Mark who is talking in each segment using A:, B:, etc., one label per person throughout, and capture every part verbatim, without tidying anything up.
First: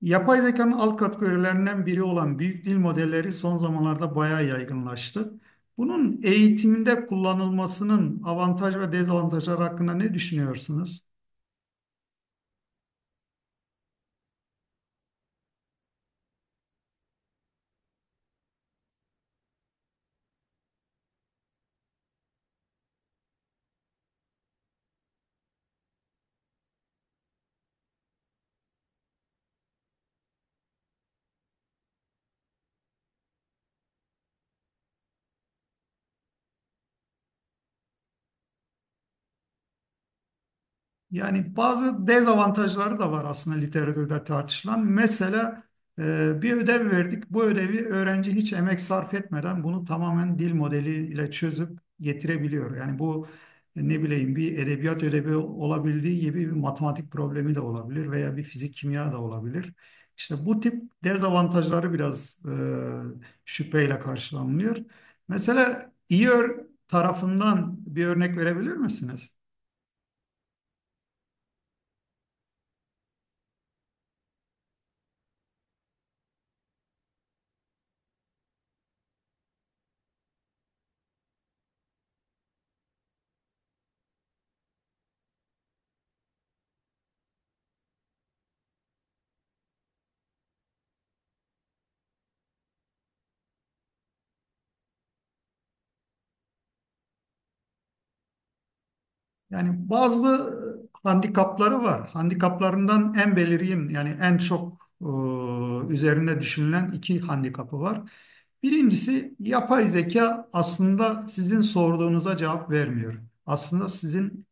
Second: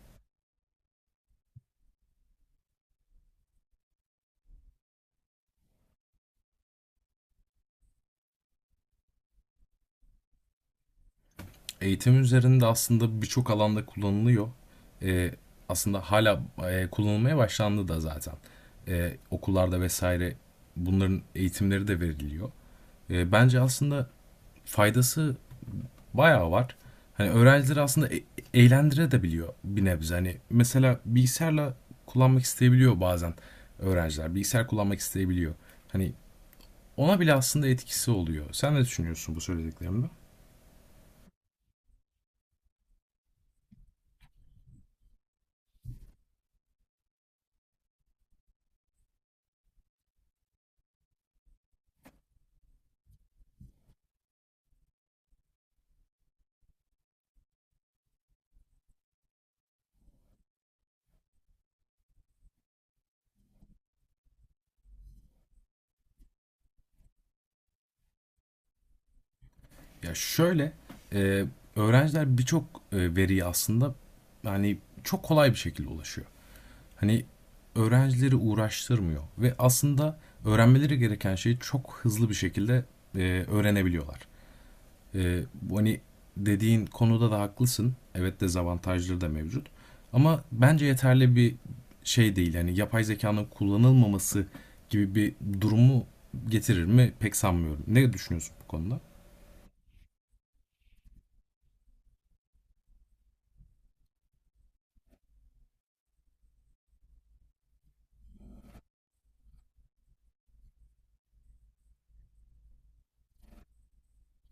A: Yapay zekanın alt kategorilerinden biri olan büyük dil modelleri son zamanlarda bayağı yaygınlaştı. Bunun eğitimde kullanılmasının avantaj ve dezavantajları hakkında ne düşünüyorsunuz?
B: Eğitim üzerinde aslında birçok alanda kullanılıyor. Ee, Aslında hala e, kullanılmaya başlandı da zaten. Ee, okullarda vesaire bunların eğitimleri de veriliyor. Ee, bence aslında faydası bayağı var. Hani öğrencileri aslında e- eğlendire biliyor bir nebze. Hani mesela bilgisayarla kullanmak isteyebiliyor bazen öğrenciler. Bilgisayar kullanmak isteyebiliyor. Hani ona bile aslında etkisi oluyor. Sen ne düşünüyorsun bu söylediklerimde?
A: Yani bazı dezavantajları da var aslında literatürde tartışılan. Mesela e, bir ödev verdik. Bu ödevi öğrenci hiç emek sarf etmeden bunu tamamen dil modeliyle çözüp getirebiliyor. Yani bu e, ne bileyim, bir edebiyat ödevi olabildiği gibi bir matematik problemi de olabilir veya bir fizik kimya da olabilir. İşte bu tip dezavantajları biraz e, şüpheyle karşılanılıyor. Mesela iyi ör- tarafından bir örnek verebilir misiniz?
B: Ya şöyle, e, öğrenciler birçok e, veriye aslında yani çok kolay bir şekilde ulaşıyor. Hani öğrencileri uğraştırmıyor ve aslında öğrenmeleri gereken şeyi çok hızlı bir şekilde e, öğrenebiliyorlar. E, bu hani dediğin konuda da haklısın. Evet, dezavantajları da mevcut. Ama bence yeterli bir şey değil. Yani yapay zekanın kullanılmaması gibi bir durumu getirir mi pek sanmıyorum. Ne düşünüyorsun bu konuda?
A: Yani bazı e, handikapları var. Handikaplarından en belirgin, yani en çok e, üzerine düşünülen iki handikapı var. Birincisi, yapay zeka aslında sizin sorduğunuza cevap vermiyor. Aslında sizin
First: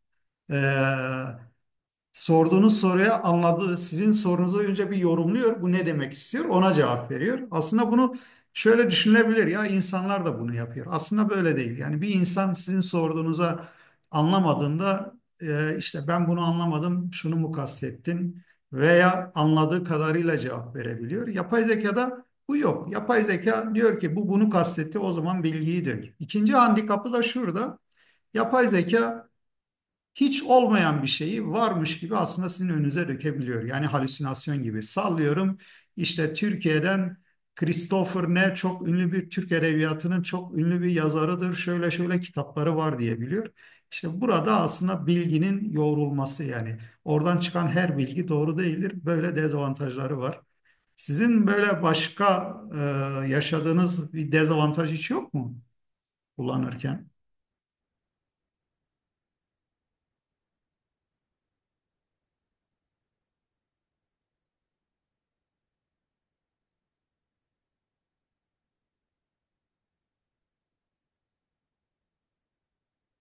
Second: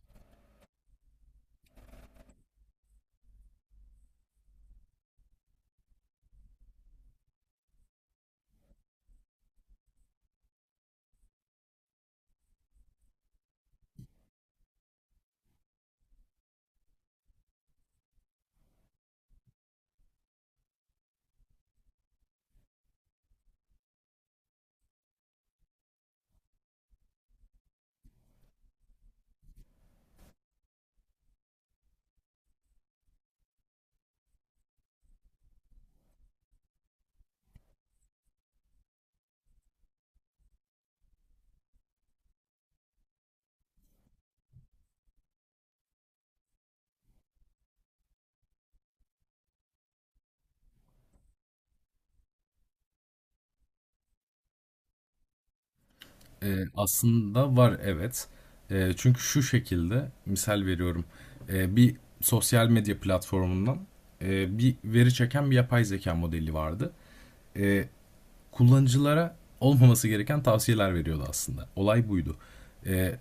A: e, sorduğunuz soruya anladığı, sizin sorunuzu önce bir yorumluyor. Bu ne demek istiyor? Ona cevap veriyor. Aslında bunu şöyle düşünülebilir: ya insanlar da bunu yapıyor. Aslında böyle değil. Yani bir insan sizin sorduğunuza anlamadığında e, işte ben bunu anlamadım, şunu mu kastettin, veya anladığı kadarıyla cevap verebiliyor. Yapay zekada bu yok. Yapay zeka diyor ki bu bunu kastetti, o zaman bilgiyi dök. İkinci handikapı da şurada: yapay zeka hiç olmayan bir şeyi varmış gibi aslında sizin önünüze dökebiliyor. Yani halüsinasyon gibi. Sallıyorum, işte Türkiye'den Christopher Ne çok ünlü bir Türk edebiyatının çok ünlü bir yazarıdır, şöyle şöyle kitapları var diye biliyor. İşte burada aslında bilginin yoğrulması, yani oradan çıkan her bilgi doğru değildir. Böyle dezavantajları var. Sizin böyle başka e, yaşadığınız bir dezavantaj hiç yok mu
B: Ee,
A: kullanırken?
B: aslında var, evet. Ee, çünkü şu şekilde misal veriyorum. Ee, bir sosyal medya platformundan e, bir veri çeken bir yapay zeka modeli vardı. Ee, Kullanıcılara olmaması gereken tavsiyeler veriyordu aslında. Olay buydu. Ee,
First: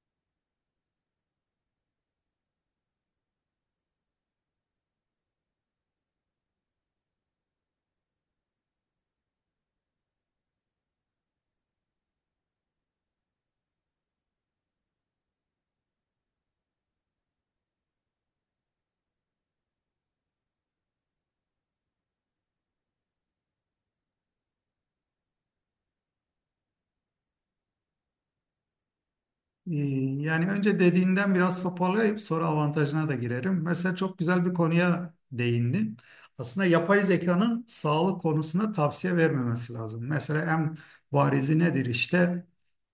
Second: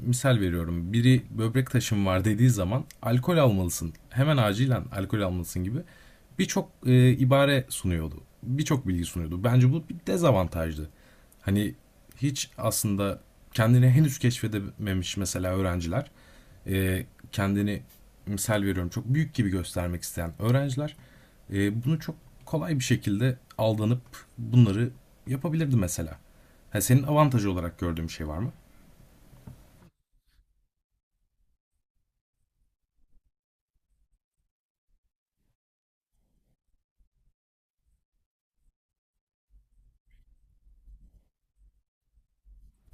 B: Misal veriyorum, biri böbrek taşım var dediği zaman alkol almalısın, hemen acilen alkol almalısın gibi birçok e, ibare sunuyordu. Birçok bilgi sunuyordu. Bence bu bir dezavantajdı. Hani hiç aslında kendini henüz keşfedememiş mesela öğrenciler, e, kendini misal veriyorum çok büyük gibi göstermek isteyen öğrenciler e, bunu çok kolay bir şekilde aldanıp bunları yapabilirdi mesela. Ha, senin avantajı olarak gördüğün bir şey var mı?
A: Ee, Yani önce dediğinden biraz toparlayıp sonra avantajına da girerim. Mesela çok güzel bir konuya değindin. Aslında yapay zekanın sağlık konusunda tavsiye vermemesi lazım. Mesela en barizi nedir işte?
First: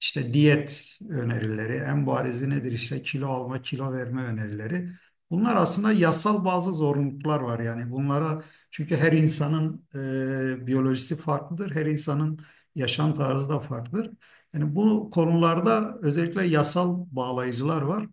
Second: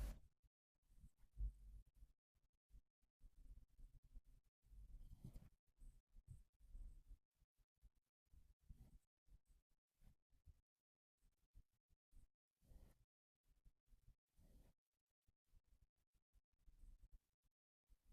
A: İşte diyet önerileri, en barizi nedir işte, kilo alma, kilo verme önerileri. Bunlar aslında yasal bazı zorunluluklar var yani bunlara, çünkü her insanın e, biyolojisi farklıdır, her insanın yaşam tarzı da farklıdır. Yani bu konularda özellikle yasal bağlayıcılar var.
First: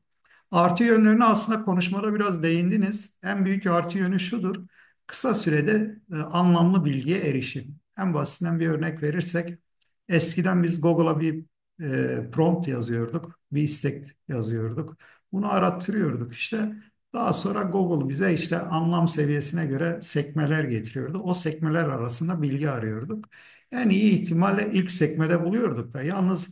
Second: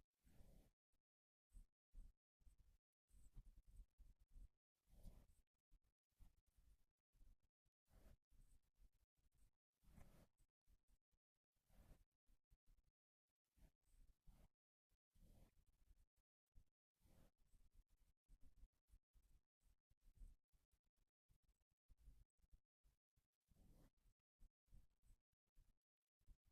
A: Artı yönlerine aslında konuşmada biraz değindiniz. En büyük artı yönü şudur: kısa sürede e, anlamlı bilgiye erişim. En basitinden bir örnek verirsek, eskiden biz Google'a bir e, prompt yazıyorduk, bir istek yazıyorduk. Bunu arattırıyorduk işte. Daha sonra Google bize işte anlam seviyesine göre sekmeler getiriyordu. O sekmeler arasında bilgi arıyorduk. En iyi ihtimalle ilk sekmede buluyorduk da. Yalnız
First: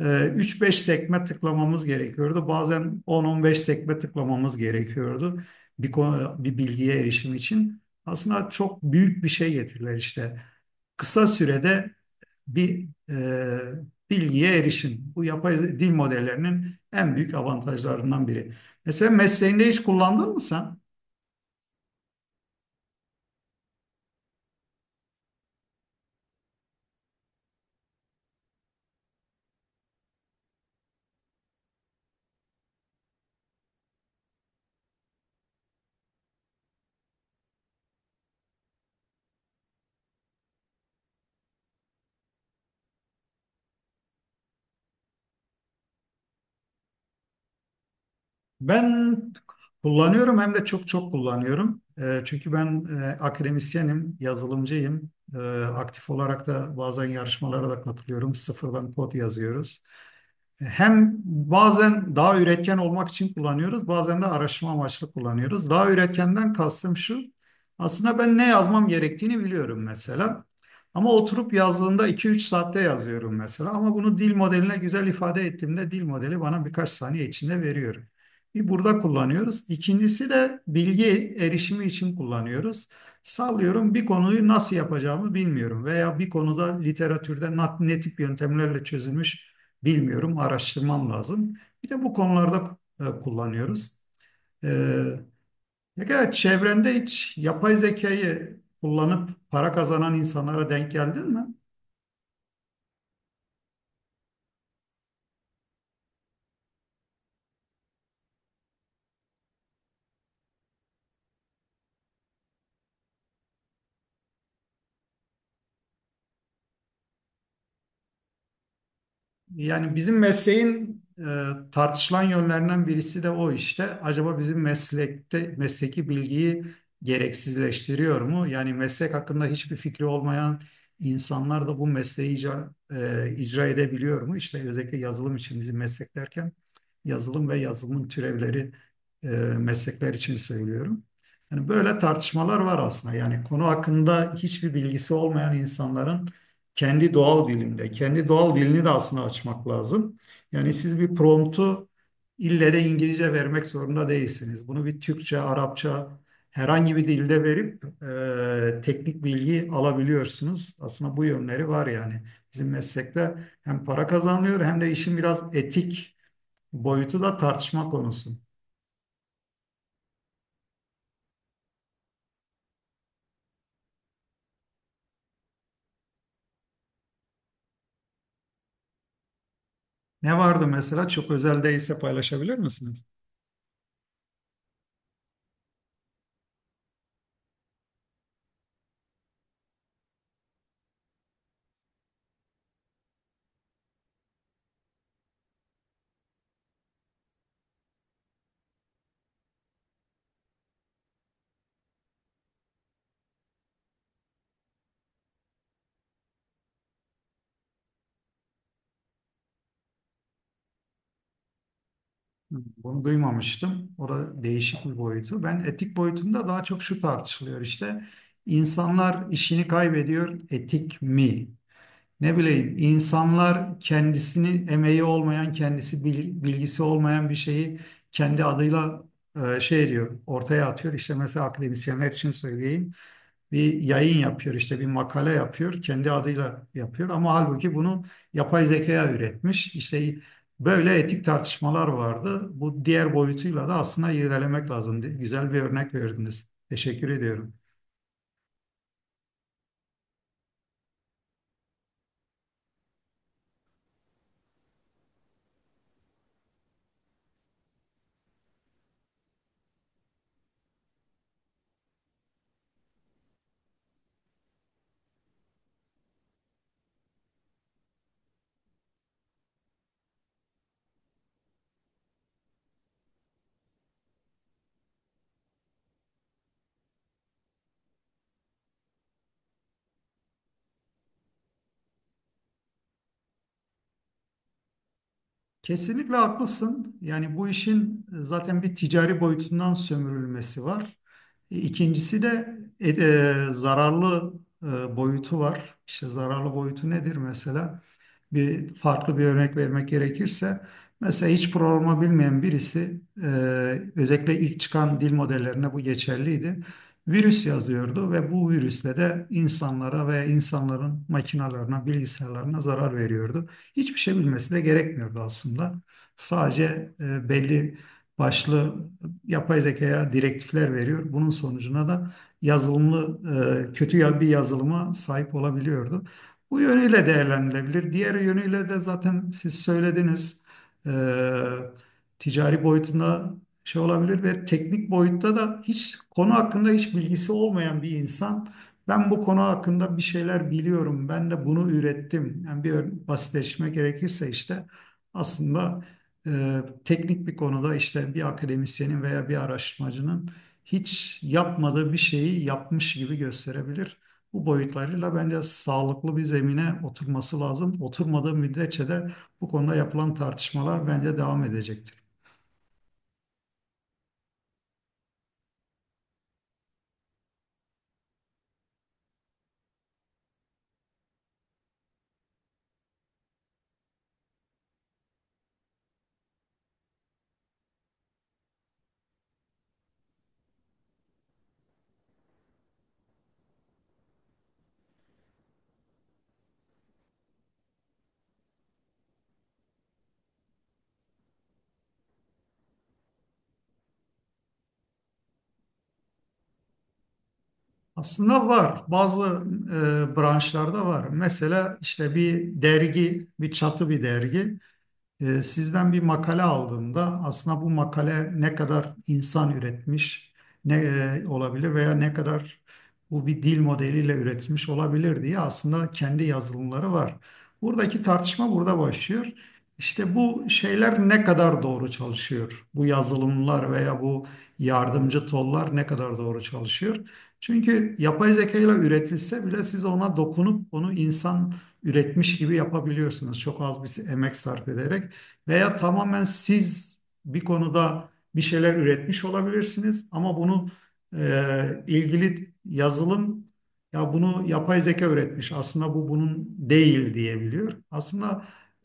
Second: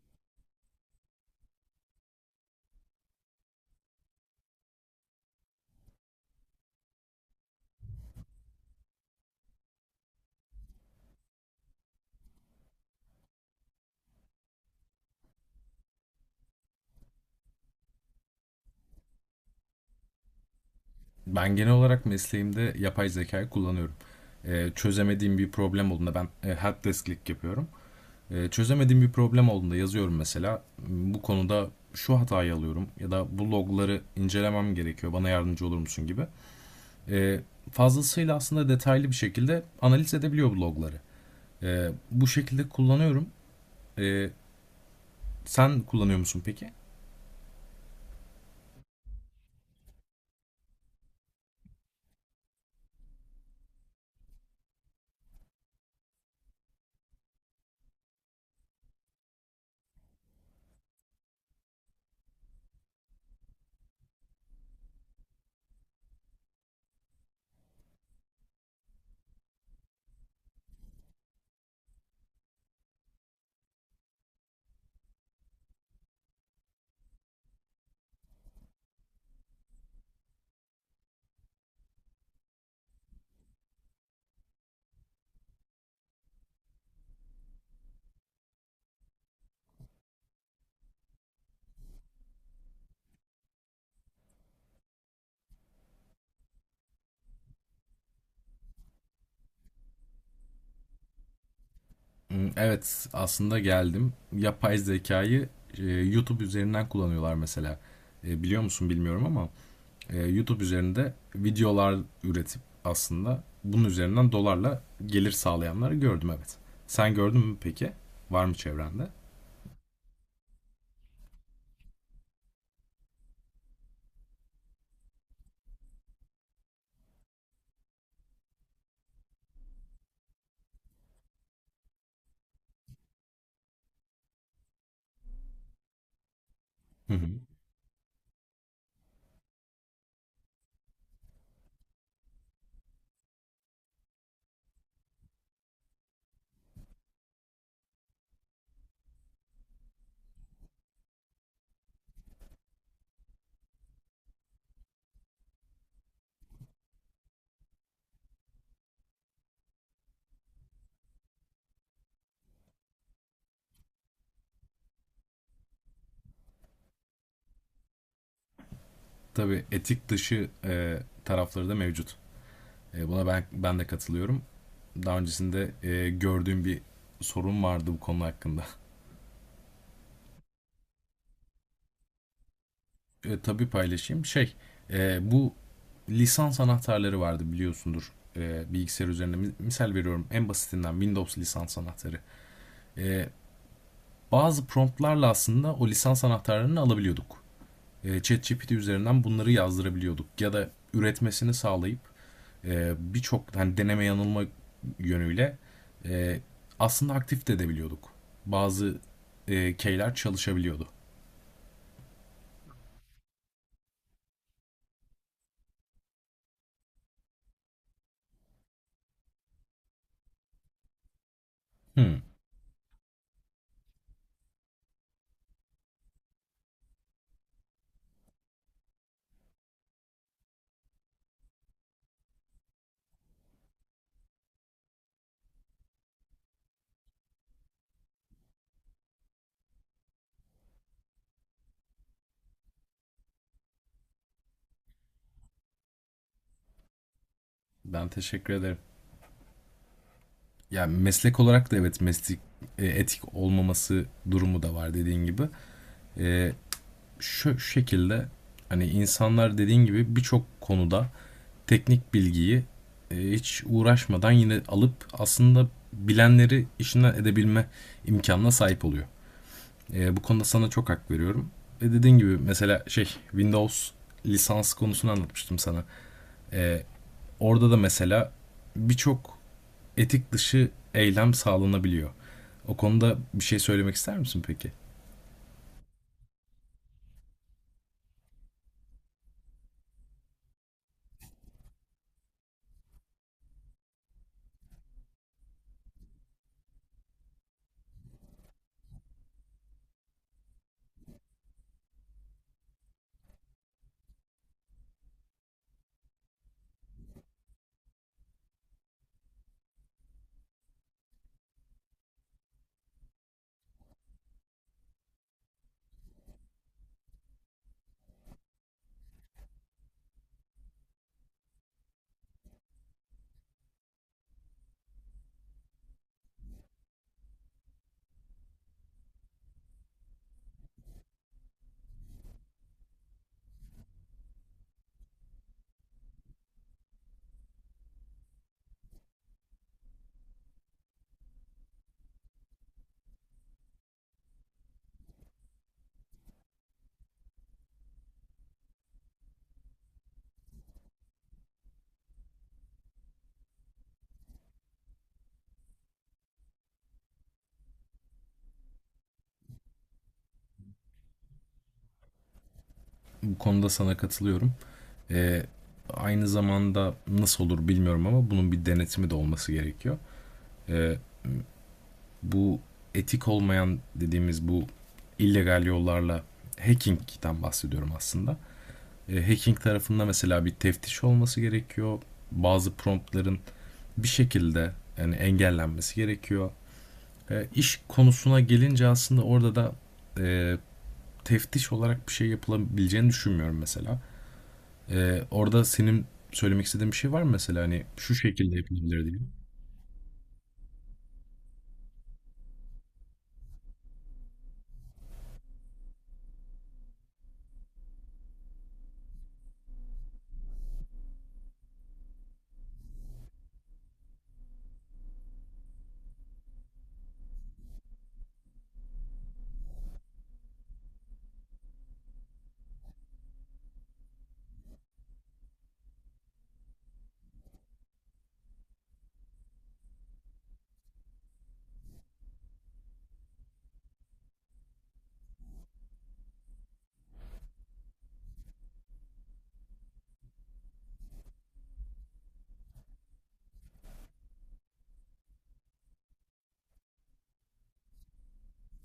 A: ee, üç beş sekme tıklamamız gerekiyordu. Bazen on on beş sekme tıklamamız gerekiyordu bir, konu- bir bilgiye erişim için. Aslında çok büyük bir şey getirdiler işte. Kısa sürede bir e, bilgiye erişim. Bu yapay dil modellerinin en büyük avantajlarından biri. Mesela mesleğinde hiç kullandın mı sen?
B: Ben genel olarak mesleğimde yapay zekayı kullanıyorum. E, çözemediğim bir problem olduğunda ben e, helpdesklik yapıyorum. E, çözemediğim bir problem olduğunda yazıyorum mesela. Bu konuda şu hatayı alıyorum ya da bu logları incelemem gerekiyor. Bana yardımcı olur musun gibi. E, Fazlasıyla aslında detaylı bir şekilde analiz edebiliyor bu logları. E, bu şekilde kullanıyorum. E, Sen kullanıyor musun peki?
A: Ben kullanıyorum, hem de çok çok kullanıyorum. Eee, çünkü ben eee, akademisyenim, yazılımcıyım. Eee, aktif olarak da bazen yarışmalara da katılıyorum. Sıfırdan kod yazıyoruz. Hem bazen daha üretken olmak için kullanıyoruz, bazen de araştırma amaçlı kullanıyoruz. Daha üretkenden kastım şu: aslında ben ne yazmam gerektiğini biliyorum mesela. Ama oturup yazdığında iki üç saatte yazıyorum mesela. Ama bunu dil modeline güzel ifade ettiğimde dil modeli bana birkaç saniye içinde veriyor. Bir, burada kullanıyoruz. İkincisi de bilgi erişimi için kullanıyoruz. Sallıyorum, bir konuyu nasıl yapacağımı bilmiyorum veya bir konuda literatürde nat- ne tip yöntemlerle çözülmüş bilmiyorum, araştırmam lazım. Bir de bu konularda e, kullanıyoruz. Ee, ne kadar çevrende hiç yapay zekayı kullanıp para kazanan insanlara denk geldin mi?
B: Hmm. Evet, aslında geldim. Yapay zekayı e, YouTube üzerinden kullanıyorlar mesela. E, biliyor musun bilmiyorum ama e, YouTube üzerinde videolar üretip aslında bunun üzerinden dolarla gelir sağlayanları gördüm, evet. Sen gördün mü peki? Var mı çevrende?
A: Yani bizim mesleğin e, tartışılan yönlerinden birisi de o işte. Acaba bizim meslekte mesleki bilgiyi gereksizleştiriyor mu? Yani meslek hakkında hiçbir fikri olmayan insanlar da bu mesleği icra, e, icra edebiliyor mu? İşte özellikle yazılım için, bizim meslek derken
B: Hı hı.
A: yazılım ve yazılımın türevleri e, meslekler için söylüyorum. Yani böyle tartışmalar var aslında. Yani konu hakkında hiçbir bilgisi olmayan insanların kendi doğal dilinde. Kendi doğal dilini de aslında açmak lazım. Yani siz bir promptu ille de İngilizce vermek zorunda değilsiniz. Bunu bir Türkçe, Arapça, herhangi bir dilde verip e, teknik bilgi alabiliyorsunuz. Aslında bu yönleri var yani. Bizim meslekte hem para kazanılıyor hem de işin biraz etik boyutu da tartışma konusu.
B: Tabii, etik dışı e, tarafları da mevcut. E, buna ben ben de katılıyorum. Daha öncesinde e, gördüğüm bir sorun vardı bu konu hakkında.
A: Ne vardı mesela? Çok özel değilse paylaşabilir misiniz?
B: E, tabii paylaşayım. Şey, e, bu lisans anahtarları vardı biliyorsundur, e, bilgisayar üzerinde. Misal veriyorum, en basitinden Windows lisans anahtarı. E, Bazı promptlarla aslında o lisans anahtarlarını alabiliyorduk. E, ChatGPT üzerinden bunları yazdırabiliyorduk. Ya da üretmesini sağlayıp e, birçok hani deneme yanılma yönüyle e, aslında aktif de edebiliyorduk. Bazı e, keyler çalışabiliyordu.
A: Bunu duymamıştım. Orada değişik bir boyutu. Ben etik boyutunda daha çok şu tartışılıyor işte: İnsanlar işini kaybediyor, etik mi?
B: Hmm,
A: Ne bileyim, insanlar kendisini emeği olmayan, kendisi bil- bilgisi olmayan bir şeyi kendi adıyla e, şey diyor, ortaya atıyor. İşte mesela akademisyenler için söyleyeyim, bir yayın yapıyor işte, bir makale yapıyor, kendi adıyla yapıyor ama halbuki bunu yapay zekaya üretmiş işte. Böyle etik tartışmalar vardı. Bu diğer boyutuyla da aslında irdelemek lazım. Güzel bir örnek verdiniz, teşekkür ediyorum.
B: ben teşekkür ederim. Ya, meslek olarak da evet, meslek e, etik olmaması durumu da var dediğin gibi. E, şu, şu şekilde hani insanlar dediğin gibi birçok konuda teknik bilgiyi e, hiç uğraşmadan yine alıp aslında bilenleri işinden edebilme imkanına sahip oluyor. E, bu konuda sana çok hak veriyorum. Ve dediğin gibi mesela şey, Windows lisans konusunu anlatmıştım sana. E, Orada da mesela birçok etik dışı eylem sağlanabiliyor. O konuda bir şey söylemek ister misin peki?
A: Kesinlikle haklısın, yani bu işin e, zaten bir ticari boyutundan sömürülmesi var. E, İkincisi de e, e, zararlı e, boyutu var. İşte zararlı boyutu nedir mesela? Bir farklı bir örnek vermek gerekirse, mesela hiç programı bilmeyen birisi e, özellikle ilk çıkan dil modellerine bu geçerliydi. Virüs yazıyordu ve bu virüsle de insanlara ve insanların makinalarına, bilgisayarlarına zarar veriyordu. Hiçbir şey bilmesi de gerekmiyordu aslında. Sadece e, belli başlı yapay zekaya direktifler veriyor. Bunun sonucuna da yazılımlı e, kötü ya- bir yazılıma sahip olabiliyordu. Bu yönüyle değerlendirilebilir. Diğer yönüyle de zaten siz söylediniz eee, ticari boyutunda şey olabilir ve teknik boyutta da hiç konu hakkında hiç bilgisi olmayan bir insan ben bu konu hakkında bir şeyler biliyorum, ben de bunu ürettim. Yani bir ör- basitleşme gerekirse, işte aslında eee, teknik bir konuda, işte bir akademisyenin veya bir araştırmacının hiç yapmadığı bir şeyi yapmış gibi gösterebilir. Bu boyutlarıyla bence sağlıklı bir zemine oturması lazım. Oturmadığı müddetçe de bu konuda yapılan tartışmalar bence devam edecektir.
B: Bu konuda sana katılıyorum. Ee, Aynı zamanda nasıl olur bilmiyorum ama bunun bir denetimi de olması gerekiyor. Ee, Bu etik olmayan dediğimiz bu illegal yollarla hacking'den bahsediyorum aslında. Ee, hacking tarafında mesela bir teftiş olması gerekiyor. Bazı promptların bir şekilde yani engellenmesi gerekiyor. Ee, iş konusuna gelince aslında orada da e, teftiş olarak bir şey yapılabileceğini düşünmüyorum mesela. Ee, orada senin söylemek istediğin bir şey var mı mesela, hani şu
A: Aslında
B: şekilde
A: var.
B: yapılabilir diye?
A: Bazı e, branşlarda var. Mesela işte bir dergi, bir çatı bir dergi. E, Sizden bir makale aldığında aslında bu makale ne kadar insan üretmiş ne e, olabilir veya ne kadar bu bir dil modeliyle üretilmiş olabilir diye aslında kendi yazılımları var. Buradaki tartışma burada başlıyor. İşte bu şeyler ne kadar doğru çalışıyor? Bu yazılımlar veya bu yardımcı tollar ne kadar doğru çalışıyor? Çünkü yapay zeka ile üretilse bile siz ona dokunup onu insan üretmiş gibi yapabiliyorsunuz. Çok az bir emek sarf ederek. Veya tamamen siz bir konuda bir şeyler üretmiş olabilirsiniz ama bunu e, ilgili yazılım ya bunu yapay zeka üretmiş, aslında bu bunun değil diyebiliyor. Aslında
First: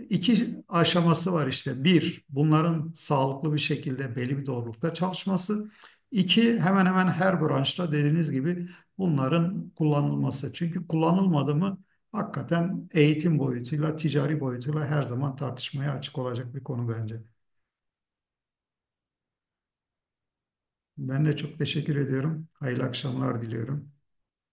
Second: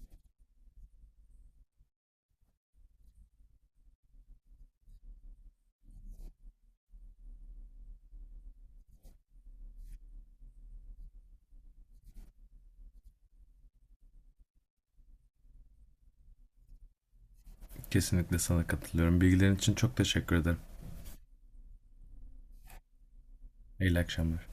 A: iki aşaması var işte. Bir, bunların sağlıklı bir şekilde belli bir doğrulukta çalışması. İki, hemen hemen her branşta dediğiniz gibi bunların kullanılması. Çünkü kullanılmadı mı hakikaten eğitim boyutuyla, ticari boyutuyla her zaman tartışmaya açık olacak bir konu bence.
B: Kesinlikle sana katılıyorum. Bilgilerin için çok teşekkür ederim.
A: Ben de çok teşekkür ediyorum. Hayırlı akşamlar diliyorum.
B: İyi akşamlar.